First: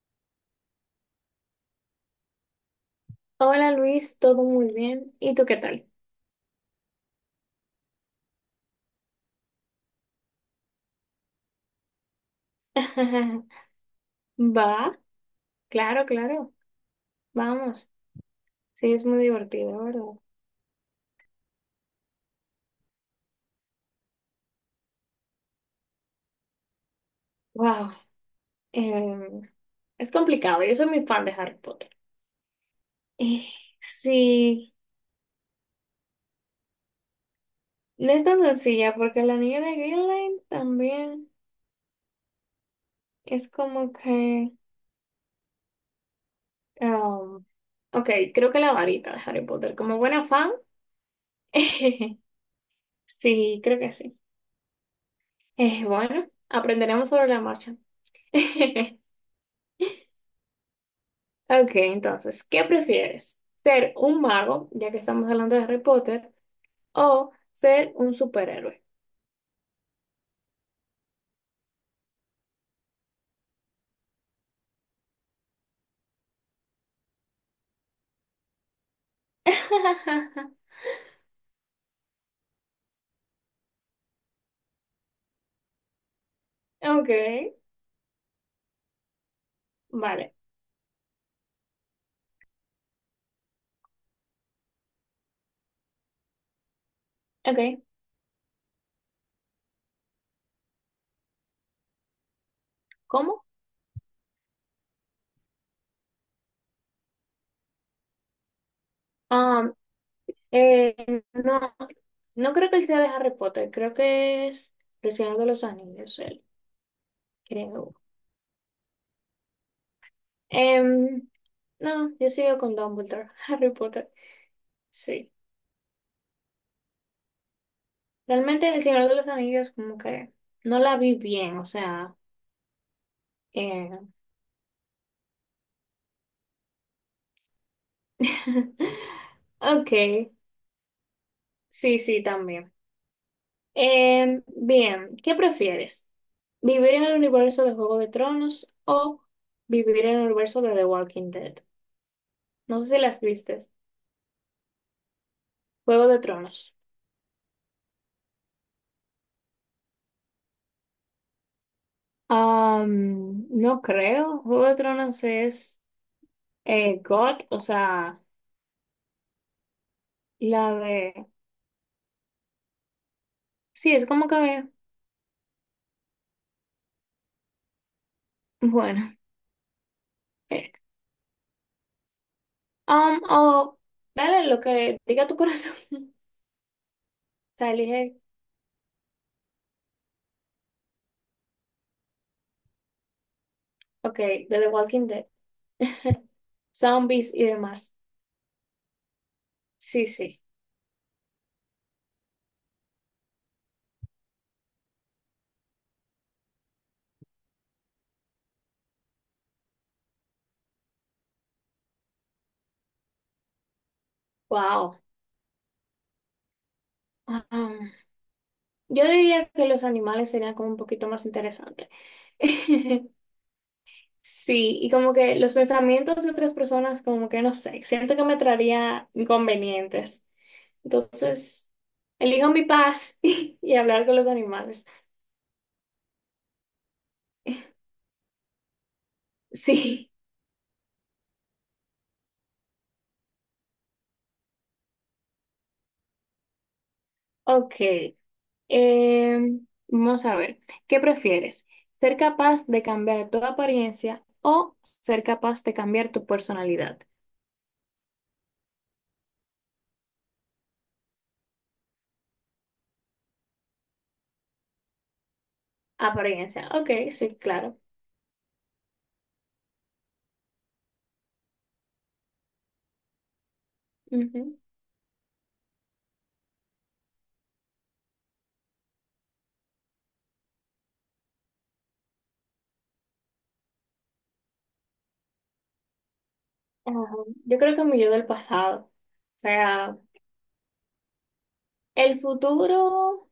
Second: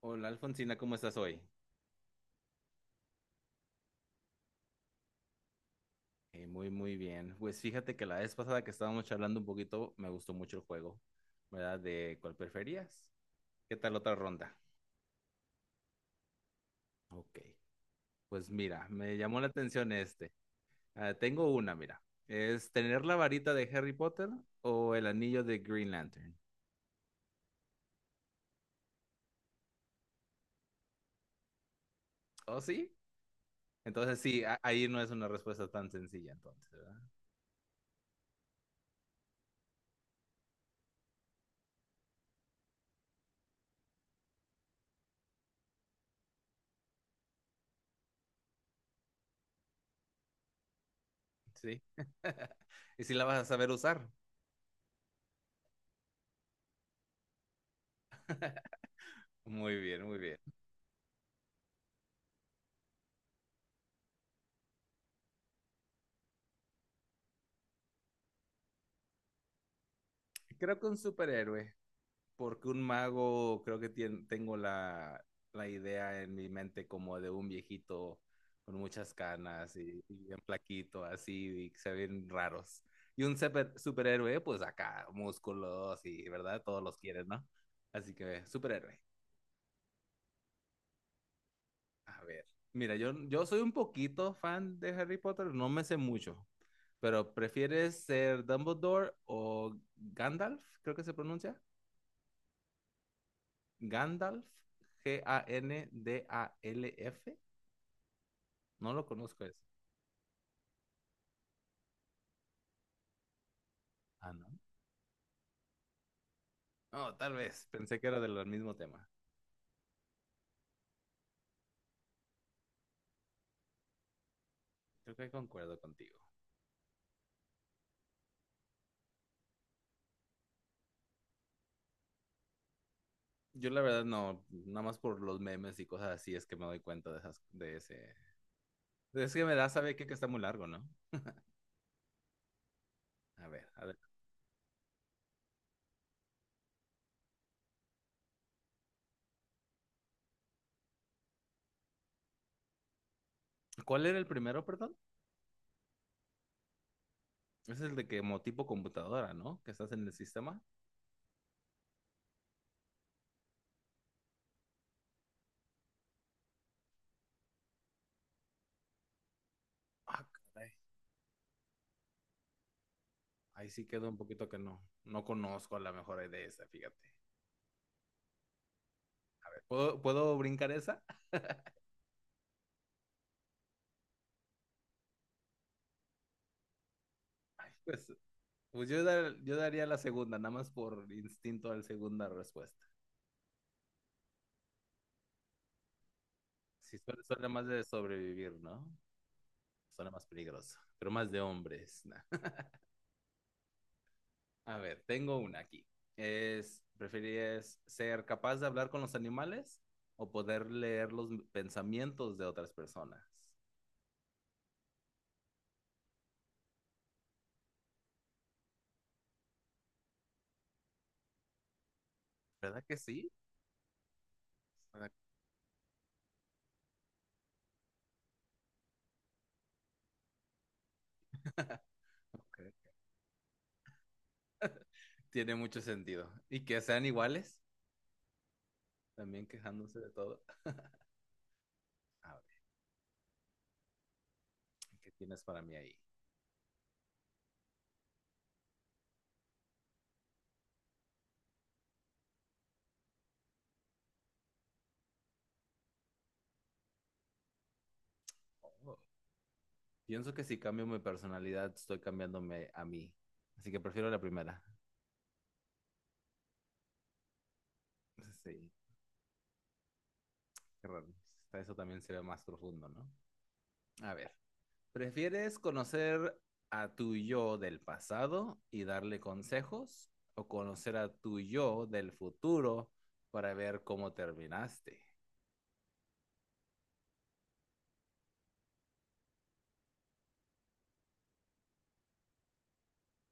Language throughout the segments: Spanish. Hola Alfonsina, ¿cómo estás hoy? Hola Luis, todo muy bien. ¿Y tú qué tal? Muy, muy bien. Pues fíjate que la vez pasada que estábamos charlando un poquito, me gustó mucho el juego, ¿verdad? De cuál preferías. ¿Qué tal otra ronda? Va, claro, claro. Ok. Vamos. Pues mira, Sí, es me muy llamó la divertido, atención ¿verdad? este. Ah, tengo una, mira. ¿Es tener la varita de Harry Potter o el anillo de Green Lantern? Wow, es complicado. Yo soy muy fan de Harry Potter. ¿Oh, sí? Eh, Entonces sí, sí, ahí no es una respuesta tan sencilla, entonces, ¿verdad? no es tan sencilla porque la niña de Greenland también es como que... um, ok, creo que la varita de Harry Potter. Como buena fan, Sí. ¿Y si la vas a sí, saber creo que usar? sí. Bueno, aprenderemos sobre la marcha. Muy bien, muy bien. Ok, entonces, ¿qué prefieres? ¿Ser un mago, ya que estamos hablando de Harry Potter, o ser un superhéroe? Creo que un superhéroe, porque un mago creo que tengo la idea en mi mente como de un viejito con muchas canas y bien plaquito así y se ven raros. Y un superhéroe, pues acá, músculos y, ¿verdad? Todos los Ok, quieren, ¿no? Así que, superhéroe. vale. A ver, mira, yo soy un poquito fan de Harry Potter, no me sé mucho, pero Ok, ¿prefieres ser Dumbledore o Gandalf? Creo que se pronuncia. ¿cómo? Gandalf, Gandalf. No lo conozco eso. Am, eh, no, no creo que él sea de Harry Potter, creo Ah, que no. es del Señor de los Anillos, él, No, tal vez. creo. Pensé que era del mismo tema. Em, no, yo sigo con Dumbledore, Harry Potter, Creo que sí. concuerdo contigo. Realmente el Señor de los Anillos como que no la vi bien, o sea, Yo la eh, verdad no, nada más por los memes y cosas así es que me doy cuenta de esas, de ese. Es que me da Ok, saber que está muy largo, ¿no? sí, sí, también. A ver, a ver. Bien, ¿qué prefieres? ¿Vivir en el universo de Juego de Tronos o vivir en el universo de The Walking Dead? No sé si las vistes. ¿Cuál era el primero, perdón? Juego de Tronos. Es el de que como tipo computadora, ¿no? Que estás en el sistema. Am, no creo. Juego de Tronos es God, o sea, Ah, caray. la de... Ahí sí Sí, es quedó un como poquito que que... no. No conozco a la mejor de esa, fíjate. Bueno. ¿Puedo, ¿puedo brincar eh, esa? O dale lo que diga tu corazón. O sea, Ay, pues, elige, pues yo, yo daría la segunda, nada más por instinto a la segunda respuesta. ok, de The Walking Dead. Si suena, Zombies y suena más de demás. sobrevivir, ¿no? Sí, Suena más sí. peligroso, pero más de hombres. Nah. A ver, tengo una aquí. ¿Preferirías ser capaz de hablar con los animales o poder leer los pensamientos de otras personas? Wow. Um, yo diría que los animales serían como un poquito más interesantes. ¿Verdad que sí? Sí, y ¿Verdad como que- que los pensamientos de otras personas, como que no sé, siento que me traería inconvenientes. Entonces, elijo Ok. mi paz y hablar con los animales. Tiene mucho sentido. Y que sean iguales, también quejándose de Sí, todo. A ver, ¿qué tienes para mí ahí? ok. Vamos a ver, ¿qué prefieres? ¿Ser capaz de cambiar tu apariencia o ser capaz de cambiar tu personalidad? Oh. Pienso que si cambio mi personalidad, estoy cambiándome a mí. Así que prefiero la primera. Apariencia. Ok, sí, claro. Sí, qué raro. Hasta eso también se ve más profundo, ¿no? A ver, Ujú. ¿prefieres conocer a tu yo del pasado y darle consejos o conocer a tu yo del futuro para ver cómo terminaste? Ajá. Yo creo que mi yo del pasado. O sea, el futuro,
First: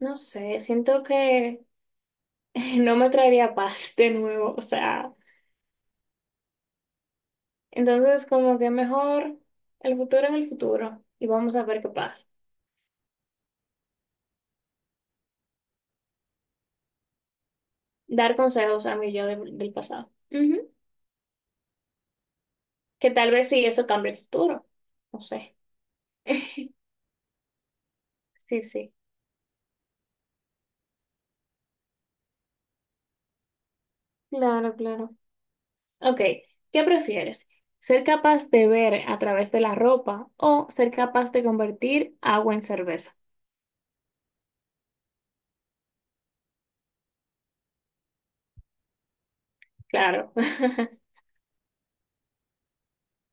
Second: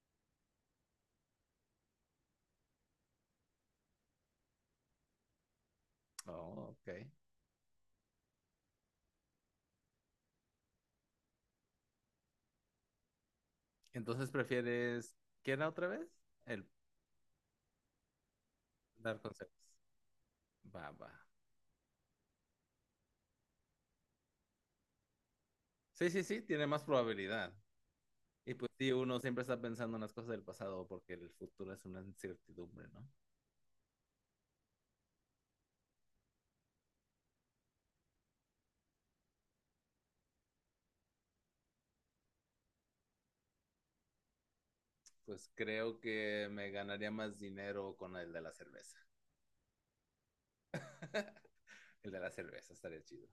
no sé, siento que no me traería paz de nuevo. O sea, Oh, ok. entonces como que mejor el futuro en el futuro y vamos a ver qué pasa. Entonces prefieres, ¿qué era otra vez? El Dar consejos a mi dar yo del consejos. del pasado. Ujú. Va, va. Que tal vez sí eso cambie el futuro. No sé. Sí, sí, sí, tiene más probabilidad. Y Sí, pues sí, sí. uno siempre está pensando en las cosas del pasado porque el futuro es una incertidumbre, ¿no? Claro, claro. Ok, ¿qué prefieres? ¿Ser capaz de ver a través de la ropa o ser capaz de convertir agua en cerveza? Pues creo que me ganaría más dinero con el de la cerveza. Claro. El de la cerveza estaría chido.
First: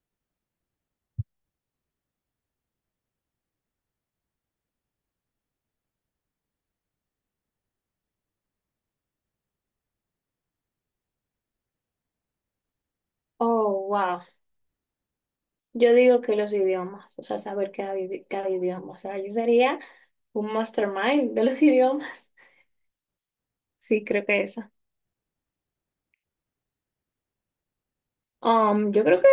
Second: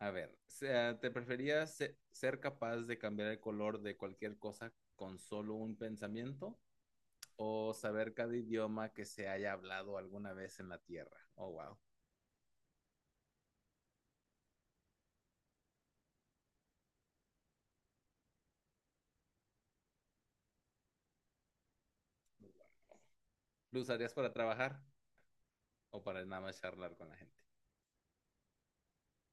A ver, sea, ¿te preferías ser capaz de cambiar el color de cualquier cosa con solo un pensamiento o saber cada idioma que se haya hablado alguna vez en la Tierra? Oh, wow. Oh, wow. Yo digo que los idiomas, o sea, saber cada, cada idioma. O sea, yo sería un mastermind de los idiomas. ¿Lo Sí, usarías creo para que esa. trabajar o para nada más charlar con la gente? Yo creo que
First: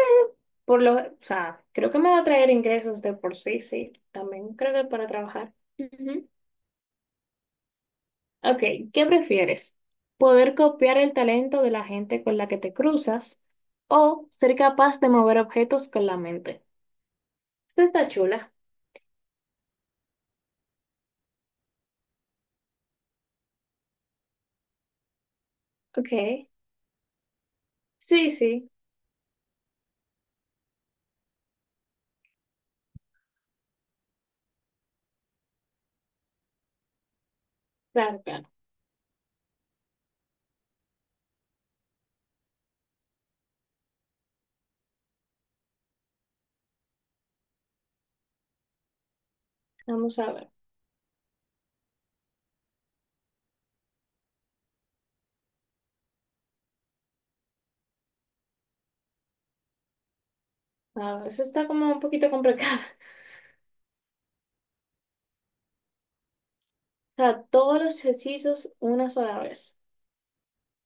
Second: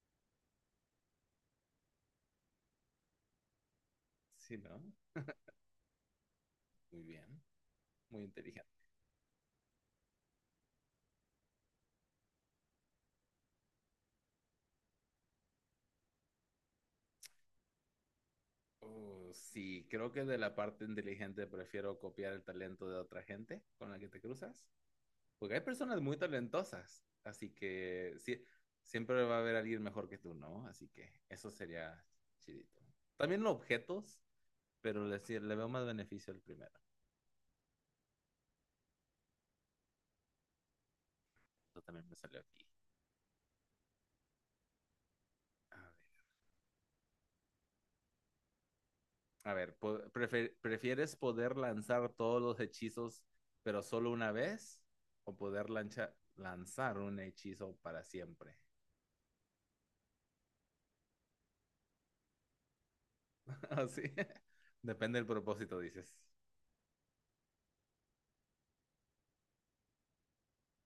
por lo, o sea, creo que me va a traer ingresos de por sí, sí. También Sí, creo ¿no? que para trabajar. Ujú. Muy bien, muy Ok, inteligente. ¿qué prefieres? ¿Poder copiar el talento de la gente con la que te cruzas o ser capaz de mover objetos con la mente? Esta está chula. Sí, creo que de la parte inteligente prefiero copiar el talento de otra gente con la que te cruzas. Porque hay personas Ok, muy talentosas, así que sí, sí, sí, siempre va a haber alguien mejor que tú, ¿no? Así que eso sería chidito. También los objetos, pero le, sí- le veo más beneficio al primero. claro, claro. Esto también me salió aquí. A ver, Vamos a ver. ¿Prefieres poder lanzar todos los hechizos, pero solo una vez? ¿O poder lanzar un hechizo para siempre? A ver, esta está como un poquito complicada. Ah, sí. Depende del propósito, dices. O sea, todos los hechizos una sola vez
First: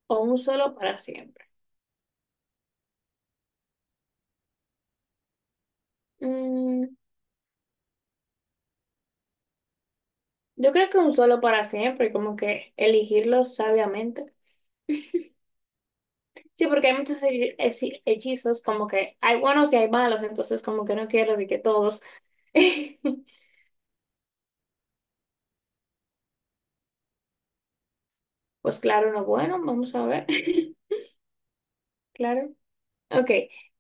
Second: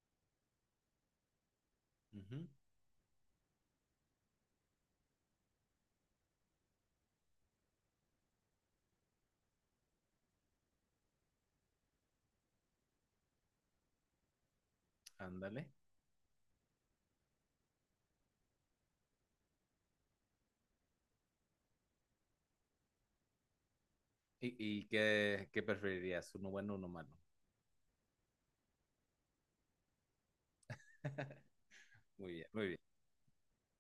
o un solo para siempre. Ujú. Mm, yo creo que un solo para siempre, como que elegirlos sabiamente. Ándale. Sí, porque hay muchos hechizos, como que hay buenos y hay malos, entonces como que no quiero de que todos. ¿Y, y qué, qué preferirías? ¿Uno bueno o uno malo? Pues claro, no, bueno, vamos a ver. Muy bien, Claro. muy bien. Ok,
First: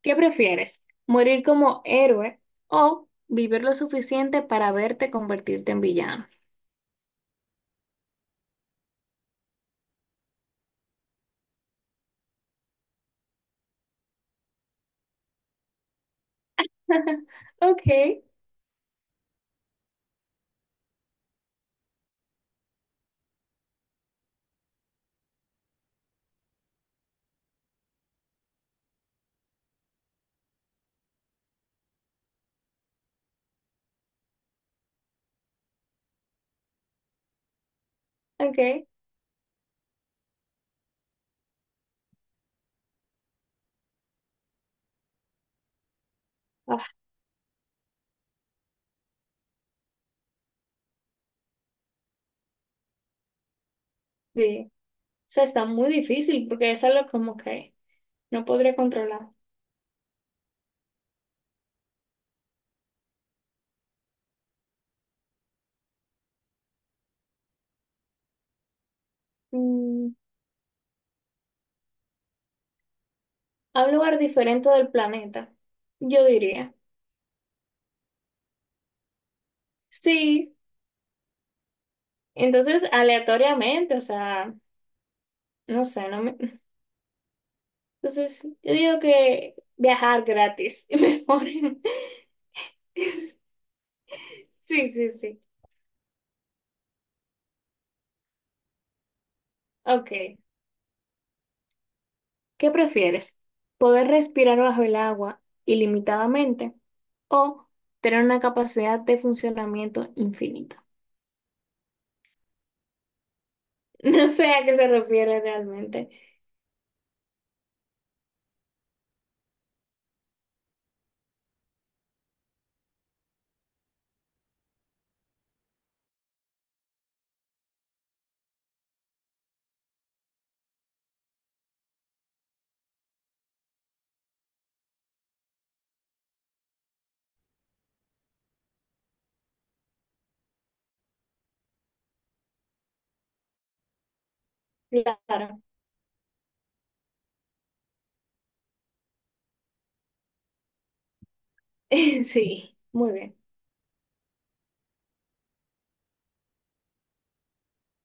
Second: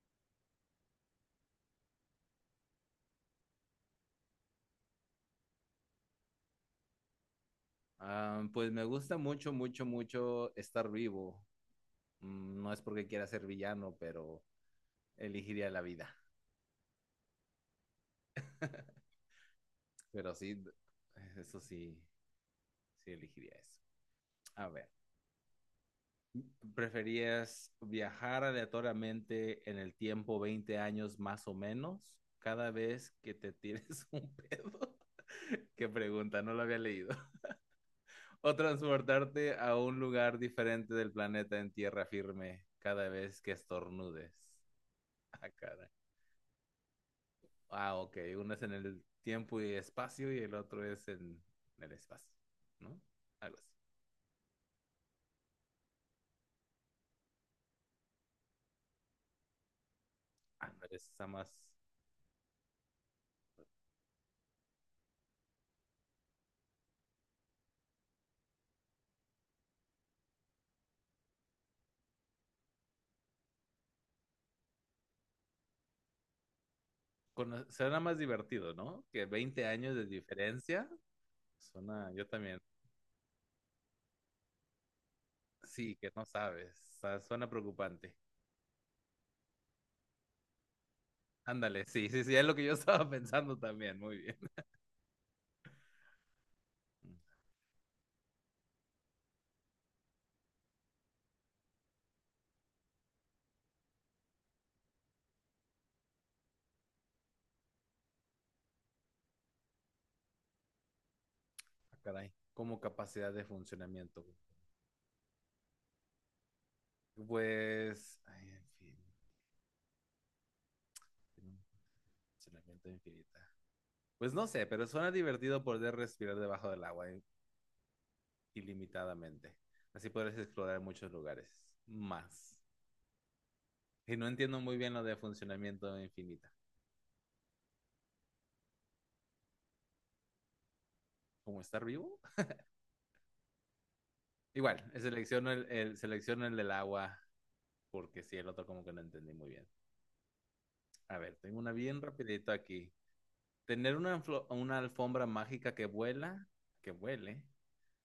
¿qué prefieres? ¿Morir como héroe o vivir lo suficiente para verte convertirte en villano? Ah, pues me gusta mucho, mucho, mucho estar vivo. No es porque quiera ser villano, pero elegiría la vida. Ok, Pero sí, eso sí, sí elegiría eso. A ver, ¿preferías viajar aleatoriamente en el tiempo 20 años más o menos cada vez que te tires un pedo? Qué pregunta, no lo había leído. O ok. transportarte a un lugar diferente del planeta en tierra firme cada vez que estornudes. Ah, caray. Ah, Ah, ok. Uno es en el tiempo y espacio y el otro es en el espacio, ¿no? Algo así. sí. O sea, está muy difícil porque es algo como que no podría controlar. Ah, no, está más... Mm, a un lugar diferente del planeta, yo diría. Suena más divertido, ¿no? Que 20 años de Sí, diferencia. Suena, yo también. entonces aleatoriamente, o sea, no Sí, sé, que no no me, sabes. Suena preocupante. entonces, yo digo que viajar gratis es mejor. Ándale, sí, sí, sí, es lo que yo estaba pensando también. Muy bien. Sí, sí, sí. Ok. ¿Qué prefieres? ¿Poder respirar bajo el agua ilimitadamente o tener una capacidad de funcionamiento infinita? Ah, caray. Como capacidad de funcionamiento, No güey. sé a qué se refiere realmente. Pues. Ay, en fin. Tiene un funcionamiento infinita. Pues no sé, pero suena divertido poder respirar debajo del agua ilimitadamente. Así podrás explorar muchos lugares. Más. Y no entiendo muy bien lo de funcionamiento infinita. ¿Cómo estar vivo? Igual, Claro. Selecciono el del agua porque sí, el otro como que no entendí muy bien. A ver, tengo una bien rapidito Sí, aquí. muy bien. Tener una alfombra mágica que vuela, que vuele,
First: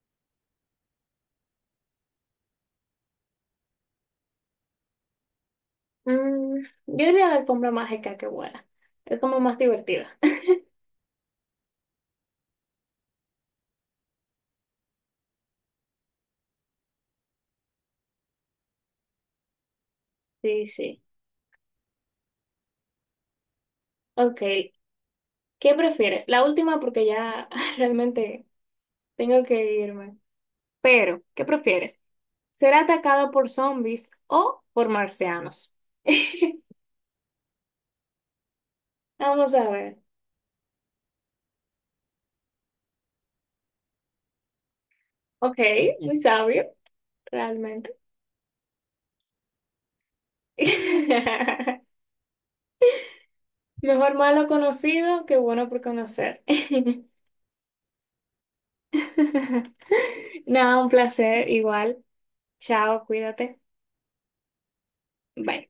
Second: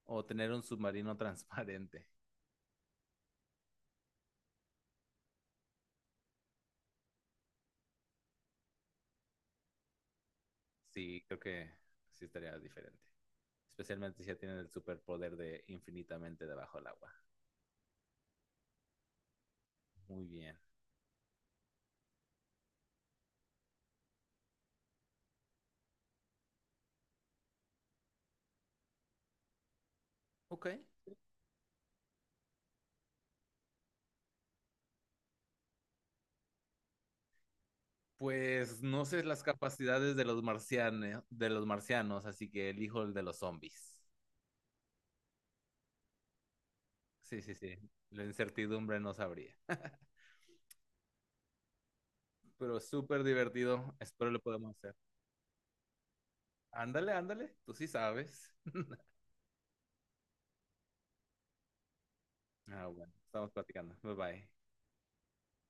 o tener un submarino transparente. Mm, yo diría la alfombra mágica que vuela. Es como más divertida. Sí, creo que sí estaría diferente. Especialmente si ya tienen el superpoder de infinitamente debajo del agua. Muy bien. Sí, sí. Ok. ¿Qué prefieres? La última porque ya realmente tengo que irme. Ok. Pero, ¿qué prefieres? ¿Ser atacado por zombies o por marcianos? Pues no sé las Vamos a ver. capacidades de los marcianos, así que elijo el de los zombies. Ok, muy sabio, Sí, sí, sí. realmente. La incertidumbre no sabría. Pero súper divertido. Mejor Espero lo malo podamos hacer. conocido que bueno por conocer. Ándale, ándale. Tú sí sabes. Nada, un placer, igual. Ah, Chao, bueno. Estamos cuídate. platicando. Bye bye. Bye.